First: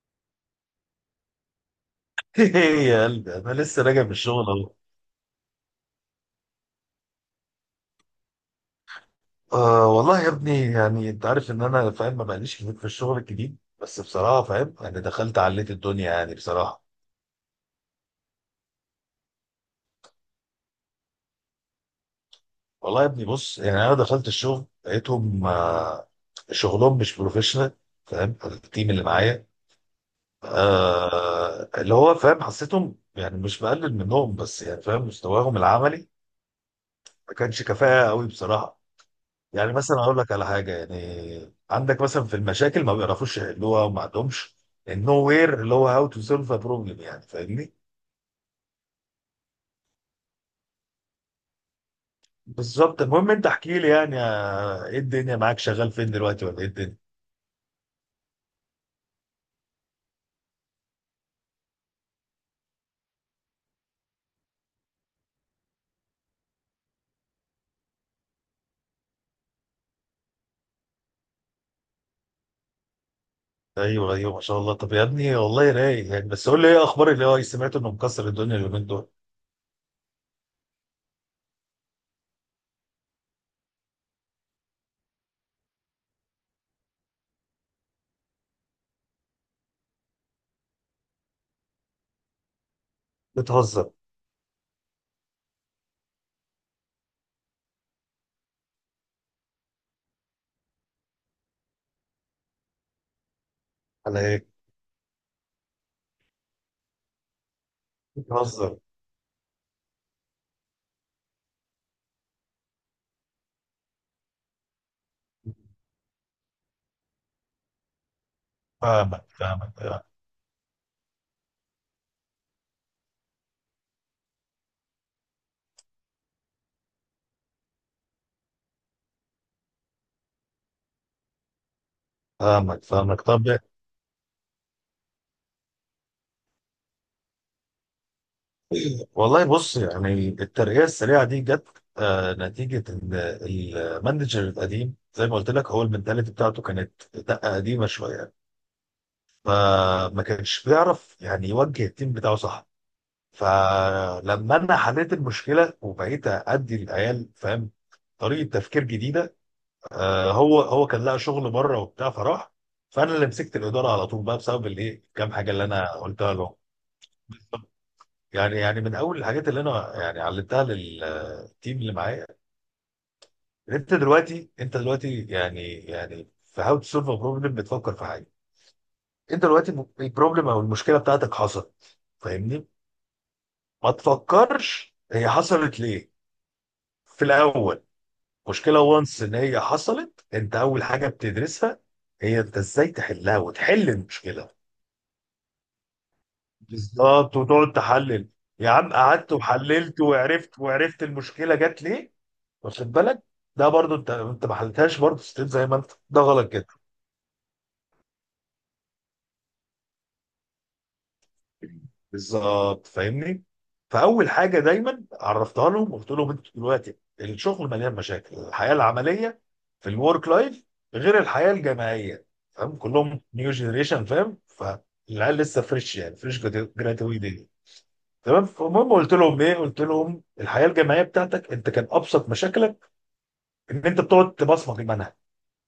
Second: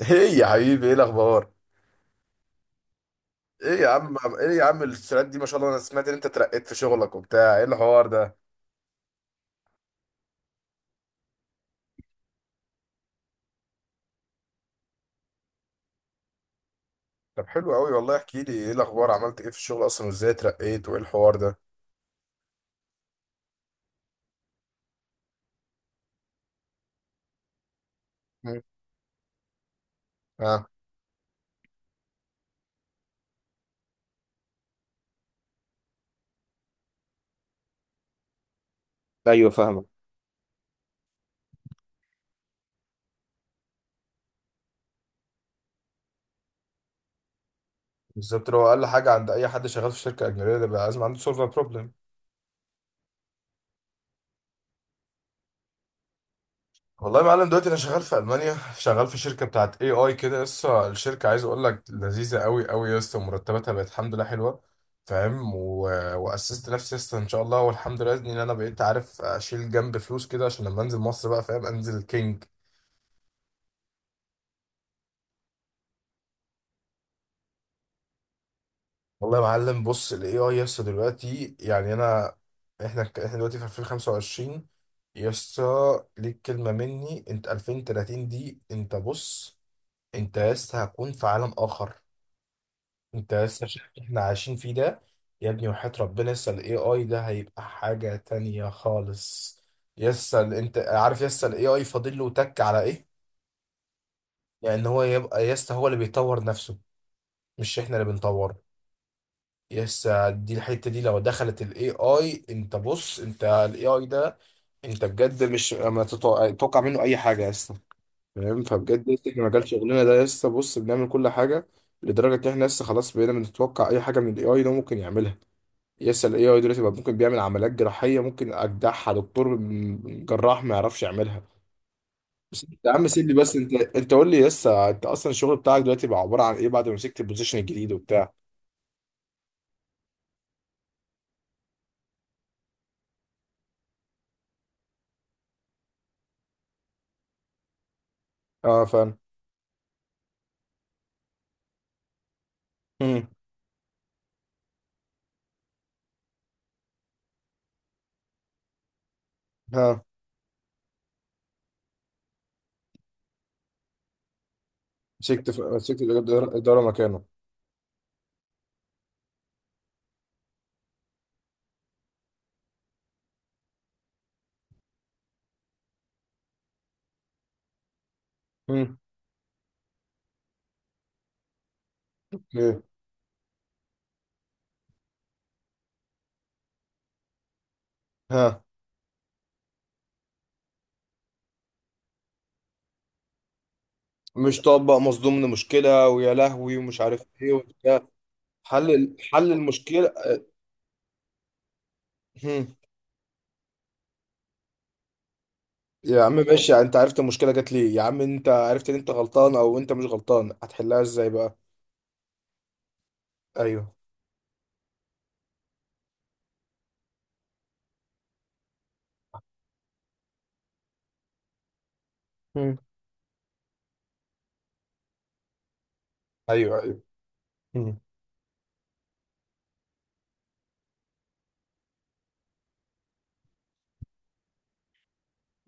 ايه يا حبيبي، ايه الاخبار؟ ايه يا قلبي، انا ايه لسه يا راجع من عم الشغل ايه يا اهو. عم السرعات دي ما شاء الله. انا سمعت ان انت ترقيت في شغلك وبتاع، ايه الحوار ده؟ آه والله يا ابني، يعني انت عارف ان انا فاهم ما بقاليش كتير في الشغل الجديد، بس بصراحه فاهم، يعني دخلت عليت الدنيا يعني بصراحه. طب حلو قوي والله، احكي لي ايه الاخبار، عملت ايه في الشغل اصلا وازاي ترقيت وايه الحوار ده؟ والله يا ابني بص، يعني انا دخلت الشغل لقيتهم شغلهم مش بروفيشنال. فاهم مم. التيم اللي معايا. اه. اللي هو فاهم، حسيتهم يعني مش بقلل منهم، بس يعني فاهم مستواهم العملي. ما كانش كفاءه قوي بصراحه. ايوه يعني فاهمك. مثلا اقول لك على حاجه، يعني عندك مثلا في المشاكل ما بيعرفوش يحلوها وما عندهمش النو وير، اللي هو هاو تو سولف ا بروبلم، يعني فاهمني؟ بالظبط، لو اقل حاجه عند اي حد شغال في شركه اجنبيه ده بقى لازم عنده سيرفر بروبلم. بالظبط، المهم انت احكي لي يعني ايه الدنيا معاك شغال فين دلوقتي ولا ايه الدنيا؟ والله يا معلم، دلوقتي انا شغال في المانيا، شغال في شركه بتاعت اي اي كده. لسه الشركه، عايز اقول لك، لذيذه قوي قوي، لسه مرتباتها بقت الحمد لله حلوه. فاهم و... واسست نفسي لسه ان شاء الله، والحمد لله ان انا بقيت عارف اشيل جنب فلوس كده، عشان لما انزل مصر بقى، فاهم، انزل كينج. ايوه ايوه ما شاء الله. طب يا ابني والله رايق يعني، بس قول لي ايه اخبار اللي هو سمعت انه مكسر الدنيا اليومين دول؟ والله يا معلم، بص الاي اي لسه دلوقتي، يعني انا احنا دلوقتي في 2025. يسا، ليك كلمه مني، انت 2030 دي، انت بص، انت لسه هتكون في عالم اخر. انت لسه شايف بتهزر؟ اللي احنا عايشين فيه ده يا ابني؟ وحياة ربنا لسه الاي اي ده هيبقى حاجة تانية خالص. لسه انت عارف لسه الاي اي فاضل له تك على ايه؟ على ايه؟ لان هو يبقى لسه هو اللي بيطور نفسه، مش احنا اللي بنطوره. بتهزر؟ لسه دي الحتة دي، لو دخلت الاي اي، انت بص، انت الاي اي ده انت بجد مش ما تتوقع تتوقع منه اي حاجة لسه، فاهم؟ فبجد فاهمك، لسه احنا مجال شغلنا فاهمك، ده لسه بص بنعمل كل حاجة، لدرجة ان احنا لسه خلاص بقينا بنتوقع اي حاجة من الاي اي ده ممكن يعملها. يسأل الاي اي دلوقتي بقى، ممكن بيعمل عمليات جراحية ممكن اجدعها دكتور جراح ما يعرفش يعملها. بس انت فاهمك، يا عم فاهمك. سيبني، طب. بس انت قول لي، يسا انت اصلا الشغل بتاعك دلوقتي بقى عبارة عن ايه بعد ما مسكت البوزيشن الجديد وبتاع؟ والله بص، يعني الترقية السريعة دي جت نتيجة إن المانجر القديم، زي ما قلت لك، هو المنتاليتي بتاعته كانت دقة قديمة شوية. اه فاهم. فما كانش بيعرف يعني يوجه التيم بتاعه صح. مم. فلما أنا حليت المشكلة وبقيت أدي للعيال، فاهم، طريقة تفكير جديدة. ها. هو كان لقى شغل بره وبتاع فراح. فأنا اللي مسكت الإدارة على طول بقى بسبب الإيه، كام حاجة اللي أنا مسكت قلتها الإدارة لهم. مكانه. يعني من أول الحاجات اللي أنا يعني علمتها للتيم اللي معايا. يعني انت دلوقتي يعني في هاو تو سولف بروبلم بتفكر في حاجه. مم. انت دلوقتي البروبلم او المشكله بتاعتك حصلت، فاهمني؟ ايه. ما تفكرش هي حصلت ليه في الاول. ها. مشكله وانس ان هي حصلت، انت اول حاجه بتدرسها هي انت ازاي تحلها وتحل المشكله. مش طبق، مصدوم من مشكلة ويا لهوي ومش عارف بالظبط، ايه وتقعد وبتاع. تحلل. يا عم قعدت حل وحللت المشكلة. وعرفت المشكله جت ليه. مم. واخد بالك؟ ده برضو انت ما حلتهاش برضو، ستيل زي ما انت، ده يا عم غلط جدا. ماشي، انت عرفت المشكله جات ليه يا عم، انت عرفت ان انت غلطان او انت مش غلطان، هتحلها ازاي بقى؟ بالظبط، فاهمني؟ ايوه. فاول حاجه دايما عرفتها لهم، وقلت لهم انتوا دلوقتي الشغل مليان مشاكل الحياه العمليه، في الورك لايف، غير الحياه الجامعيه. مم. فاهم، كلهم نيو جينيريشن. فاهم، فالعيال لسه فريش، يعني فريش ايوه ايوه. جراتويد دي. مم. تمام. فالمهم قلت لهم ايه، قلت لهم الحياه الجامعيه بتاعتك انت كان ابسط مشاكلك ان انت بتقعد تبصمج المنهج.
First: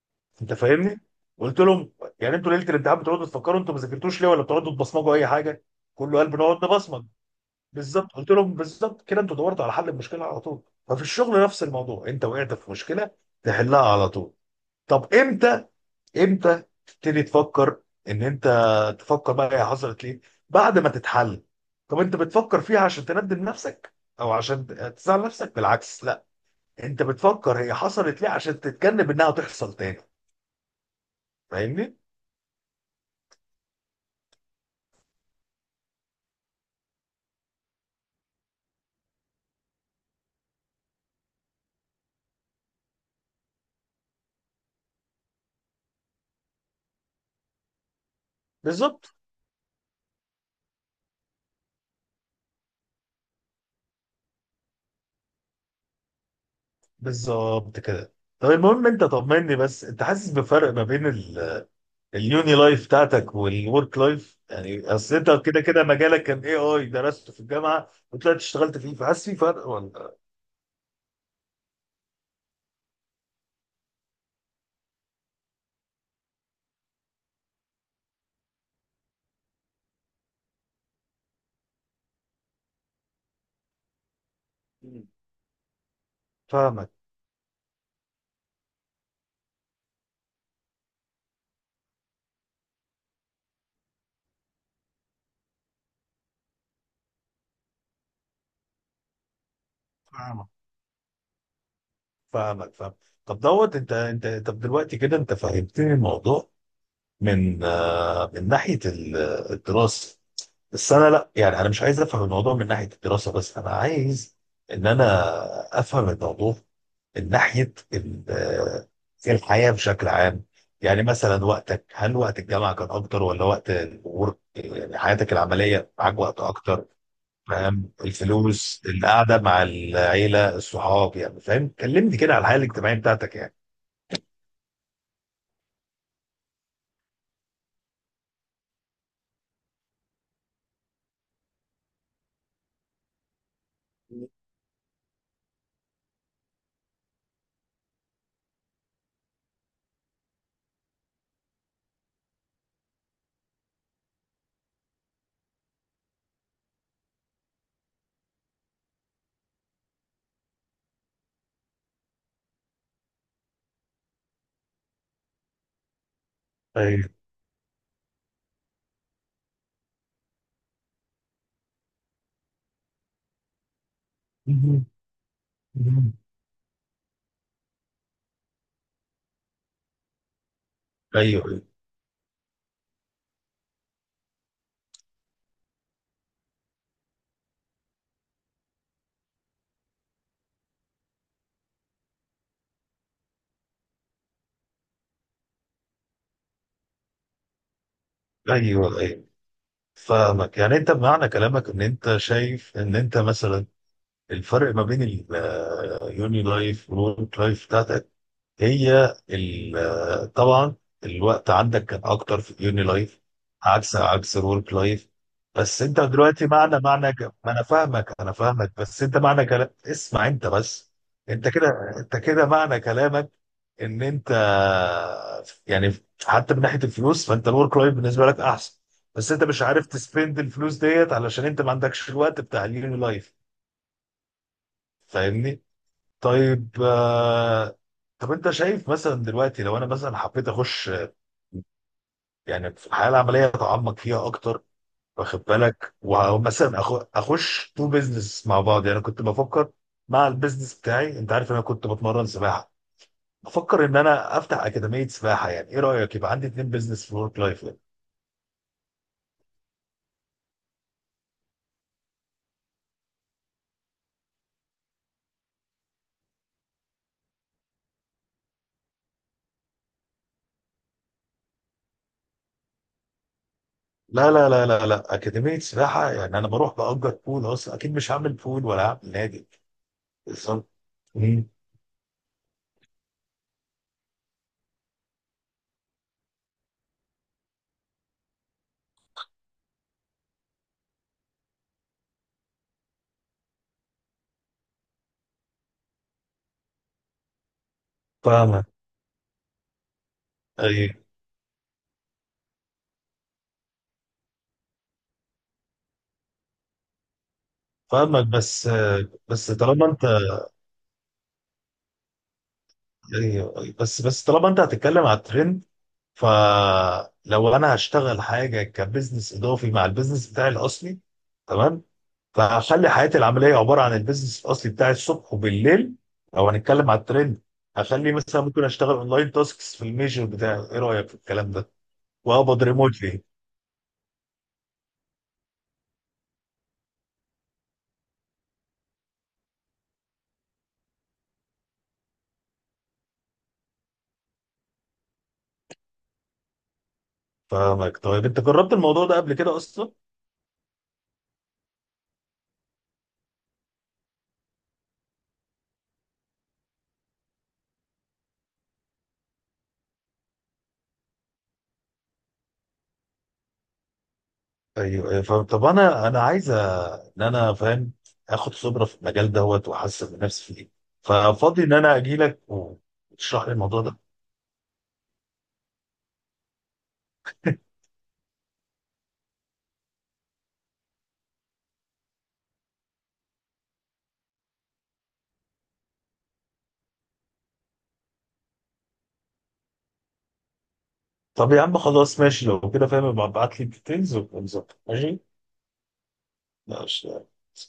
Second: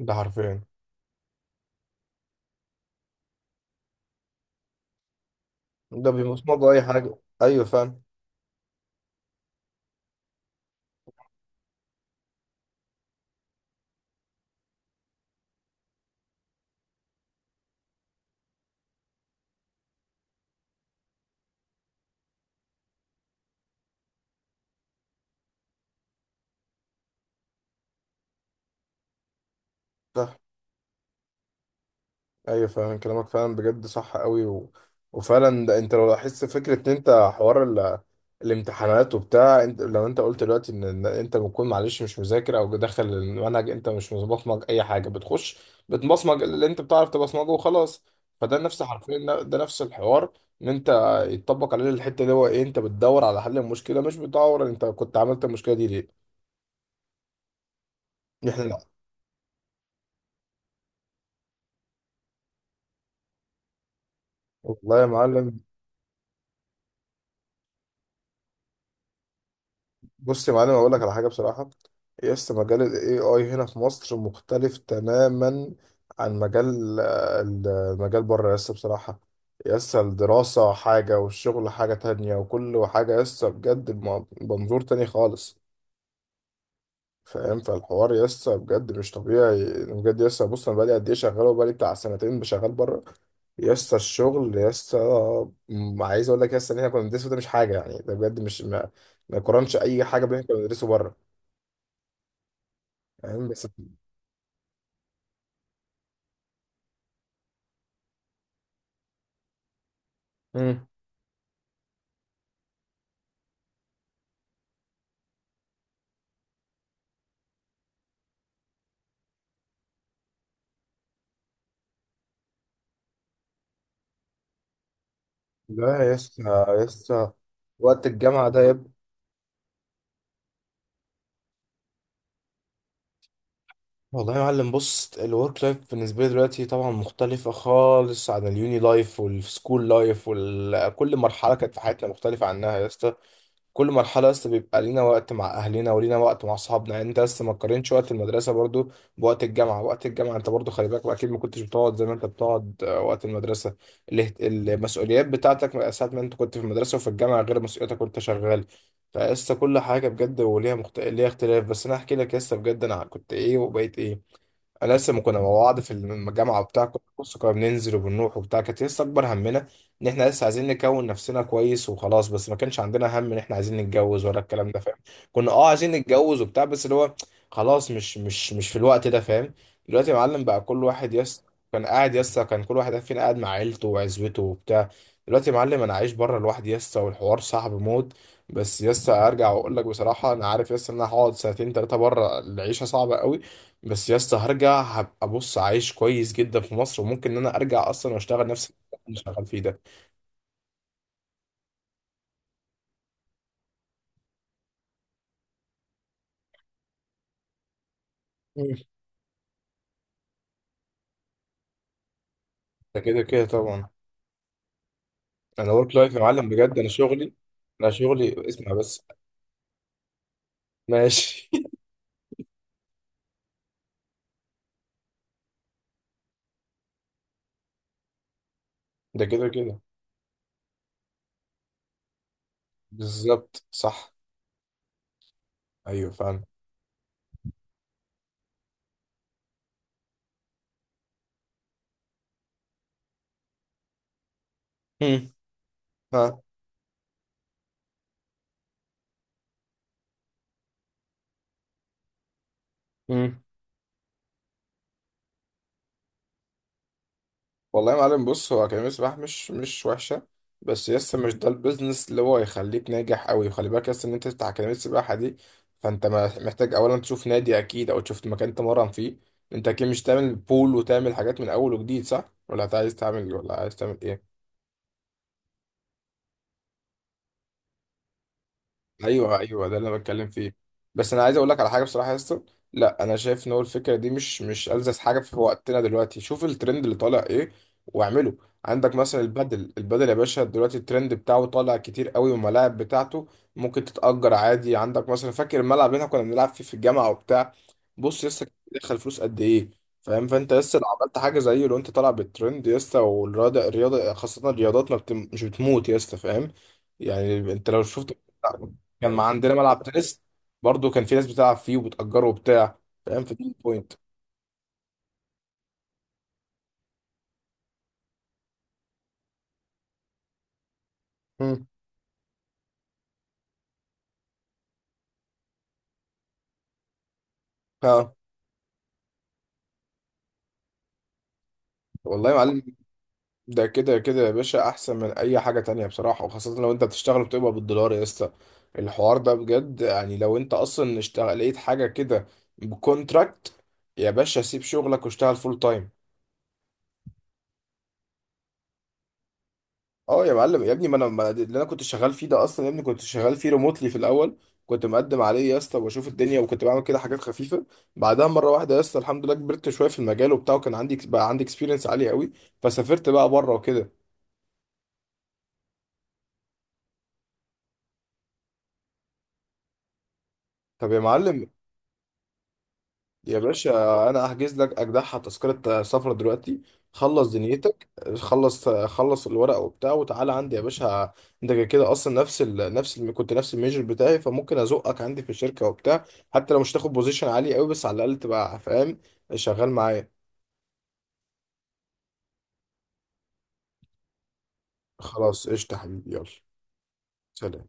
ده حرفيا. انت فاهمني؟ قلت لهم يعني، انتوا ليله الامتحان بتقعدوا تفكروا انتوا ما ذاكرتوش ليه، ولا بتقعدوا تبصمجوا اي حاجه؟ ده كله قال بنقعد بيمصمدوا اي نبصمج. حاجه. ايوه فعلا. بالظبط. قلت لهم بالظبط كده، انتوا دورتوا على حل المشكله على طول. ففي الشغل نفس الموضوع، انت وقعت في مشكله تحلها على طول. طب امتى تبتدي تفكر. ان انت تفكر بقى هي حصلت ليه؟ بعد ما تتحل. طب انت بتفكر فيها عشان تندم نفسك او عشان تزعل نفسك؟ بالعكس، لا. انت بتفكر هي حصلت ليه عشان تتجنب انها تحصل تاني. صح. فاهمني؟ ايوه فعلا كلامك فعلا بجد صح قوي و... وفعلا ده، انت لو لاحظت فكره ان انت حوار ال... الامتحانات وبتاع، انت لو انت قلت دلوقتي ان انت بتكون معلش مش مذاكر او داخل المنهج، انت مش مبصمج اي حاجه، بتخش بتبصمج اللي انت بتعرف تبصمجه وخلاص. فده نفس بالظبط، حرفيا ده نفس الحوار، ان انت يتطبق عليه الحته اللي هو ايه، انت بتدور على حل المشكله، مش بتدور انت كنت عملت المشكله دي ليه. بالظبط كده. طب احنا لا. المهم انت طمني بس، انت حاسس بفرق ما بين اليوني لايف بتاعتك والورك لايف، يعني والله يا اصل انت معلم كده كده مجالك كان اي اي درسته في الجامعه وطلعت اشتغلت فيه، فحاسس في فرق ولا؟ بص، يا معلم اقول لك على حاجه بصراحه، يس مجال الاي اي هنا في مصر مختلف تماما عن مجال، المجال بره، يس بصراحه. يس الدراسه حاجه والشغل حاجه تانية وكل حاجه، يس بجد بمنظور تاني مم. خالص. فاهمك، فاهم، فالحوار يا اسطى بجد مش طبيعي بجد يا اسطى. بص انا بقالي قد ايه شغال، وبقالي بتاع سنتين بشغال بره يا اسطى. الشغل يا اسطى، عايز اقول لك يا اسطى ان احنا كنا بندرسه ده مش حاجه، يعني ده بجد مش ما يقارنش اي حاجه باللي احنا فاهمك، كنا بندرسه بره. فاهمك، فاهم. فاهم بس. طب دلوقتي كده انت فهمتني الموضوع. من من ناحيه الدراسه. امم. بس انا لا، يعني انا مش عايز افهم الموضوع من ناحيه الدراسه بس، انا عايز ان انا افهم الموضوع ناحيه الحياه بشكل عام. يعني مثلا وقتك، هل وقت الجامعه كان اكتر ولا وقت الورك يعني حياتك العمليه، لا يا معاك وقت اسطى يا اكتر؟ اسطى، فاهم؟ وقت الجامعة ده يا الفلوس، ابني. القعده مع العيله، الصحاب، يعني فاهم، كلمني كده على الحياه الاجتماعيه بتاعتك يعني. والله يا معلم بص، الورك لايف بالنسبة لي دلوقتي طبعا مختلفة خالص عن اليوني لايف والسكول لايف، وكل مرحلة كانت في حياتنا مختلفة عنها يا اسطى. كل مرحلة لسه بيبقى لينا وقت مع أهلنا ولينا وقت مع أصحابنا، يعني أنت لسه ما تقارنش وقت المدرسة برضو بوقت الجامعة. وقت الجامعة أنت برضو خلي بالك أكيد ما كنتش بتقعد زي ما أنت بتقعد وقت المدرسة. المسؤوليات بتاعتك ساعة ما أنت كنت في المدرسة وفي الجامعة غير مسؤولياتك وأنت شغال. فلسه كل حاجة بجد وليها ليها اختلاف. بس أنا أحكي لك لسه بجد أنا كنت إيه وبقيت إيه. انا لسه ما كنا مع بعض في الجامعه وبتاع، كنا ايوه. بص كنا بننزل وبنروح وبتاع، كانت لسه اكبر همنا ان احنا لسه عايزين نكون نفسنا كويس وخلاص. بس ما كانش عندنا هم ان احنا عايزين نتجوز ولا الكلام ده، مهم. فاهم؟ كنا عايزين مهم. نتجوز وبتاع، بس اللي هو خلاص مش مش في الوقت ده، فاهم؟ دلوقتي يا معلم بقى، كل واحد يس ايوه، كان قاعد، يس كان كل واحد فينا قاعد مع عيلته وعزوته وبتاع. دلوقتي يا معلم انا عايش بره لوحدي يس، والحوار صعب موت. بس يس ارجع واقول لك بصراحه، انا عارف يس ان انا هقعد سنتين ثلاثه بره، العيشه صعبه قوي. بس يا اسطى هرجع هبقى بص عايش كويس جدا في مصر، وممكن ان انا ارجع اصلا واشتغل نفس اللي ايوه، انا ايوه، شغال فيه ده. فاهمك. يعني انت بمعنى كلامك ان انت شايف ان انت مثلا الفرق ما بين اليوني لايف والورك لايف بتاعتك. مم. هي طبعا الوقت عندك كان اكتر في اليوني ده كده لايف. كده طبعا. عكس الورك لايف. انا بس ورك انت لايف يا دلوقتي معلم بجد، ما انا انا فاهمك شغلي اسمع بس بس. انت معنى كلام، اسمع انت بس. انت ماشي كده انت كده معنى كلامك. ان انت يعني، حتى من ناحيه الفلوس، فانت الورك لايف بالنسبه لك احسن. ده بس انت كده مش كده. عارف تسبند الفلوس ديت علشان انت ما عندكش الوقت بتاع اليوني لايف. بالظبط صح. فاهمني؟ ايوه فاهم. طيب، طب انت شايف مثلا دلوقتي لو انا مثلا حبيت اخش يعني في الحياه العمليه اتعمق فيها اكتر. مم. واخد بالك؟ ومثلا اخش تو بيزنس مع بعض، يعني كنت بفكر. مع البيزنس بتاعي، انت عارف انا كنت بتمرن سباحه. ها. بفكر ان انا افتح اكاديميه سباحه، يعني ايه رايك؟ يبقى عندي اتنين بيزنس في ورك لايف. والله يا معلم بص، هو كلمة سباح مش وحشة، بس يس مش ده البيزنس اللي هو يخليك ناجح أوي. وخلي بالك يس إن أنت تفتح أكاديمية سباحة دي، فأنت محتاج أولا تشوف نادي أكيد، أو تشوف مكان تمرن فيه. أنت أكيد مش تعمل بول وتعمل حاجات من أول وجديد، صح؟ ولا أنت عايز تعمل، ولا عايز تعمل لا، إيه؟ لا، لا، لا، لا، اكاديميه سباحه يعني، انا بروح باجر بول اصلا، اكيد مش هعمل بول ولا هعمل ايوه نادي. ايوه، ده اللي انا بتكلم فيه. بالظبط. بس انا عايز مم. اقول لك على حاجه بصراحه يا اسطى، لا انا شايف ان هو الفكره دي مش ألذذ حاجه في وقتنا دلوقتي. شوف الترند اللي طالع ايه واعمله. عندك مثلا البدل البدل يا باشا، دلوقتي الترند بتاعه طالع كتير قوي والملاعب بتاعته ممكن تتأجر عادي. عندك مثلا، فاكر الملعب اللي احنا كنا بنلعب فيه في الجامعه وبتاع؟ بص لسه فاهمه. دخل فلوس قد ايه. فاهم، فانت لسه لو ايوه عملت حاجه زيه، لو انت طالع بالترند يا اسطى، والرياضه الرياضه خاصه، الرياضات ما بتم... مش بتموت يا اسطى، فاهم؟ يعني انت لو شفت فاهمك، بس كان ما بس عندنا ملعب طالما انت تنس، برضو كان في ناس بتلعب فيه وبتأجره وبتاع. فاهم، في دي أيوة، أيوة، بوينت. بس طالما انت هتتكلم على الترند. فلو انا هشتغل حاجه كبزنس اضافي مع البزنس بتاعي الاصلي. مم. تمام. فهخلي حياتي العمليه عباره عن البزنس الاصلي بتاعي الصبح وبالليل. لو هنتكلم على الترند، هخلي ها. مثلا ممكن اشتغل اونلاين تاسكس في الميجر بتاعي. ايه رايك في الكلام ده؟ والله يا معلم، وهقبض ريموتلي. ده كده كده يا باشا احسن من اي حاجه تانية بصراحه، وخاصه لو انت بتشتغل وبتقبض بالدولار يا اسطى. الحوار ده بجد، يعني لو انت اصلا اشتغل لقيت حاجه كده بكونتراكت، يا باشا سيب شغلك واشتغل فول تايم. فاهمك. طيب انت جربت الموضوع ده قبل كده اصلا؟ اه يا معلم يا ابني، ما انا ما اللي انا كنت شغال فيه ده اصلا يا ابني، كنت شغال فيه ريموتلي في الاول. كنت مقدم عليه يا اسطى واشوف الدنيا، وكنت بعمل كده حاجات خفيفه. بعدها مره واحده يا اسطى، الحمد لله، كبرت شويه في المجال وبتاع، وكان عندي بقى، عندي اكسبيرينس عالي قوي، فسافرت بقى بره وكده. ايوه. أيوة، فاهم. طب انا عايز ان انا فاهم. اخد خبره في المجال دوت، واحسن من نفسي فيه. طب يا معلم، ففاضي ان انا اجي لك يا وتشرح لي باشا الموضوع ده. انا احجز لك اجدعها تذكره سفر دلوقتي. خلص دنيتك، خلص خلص الورق وبتاع، وتعالى عندي يا باشا. انت كده كده اصلا كنت نفس الميجر بتاعي، فممكن ازقك عندي في الشركه وبتاع. حتى لو مش تاخد بوزيشن عالي قوي، بس على الاقل تبقى فاهم، شغال معايا. طب يا عم خلاص، ماشي لو كده فاهم، ابقى ابعت لي الديتيلز ونظبط. ماشي، خلاص قشطه حبيبي، يلا. ماشي. سلام.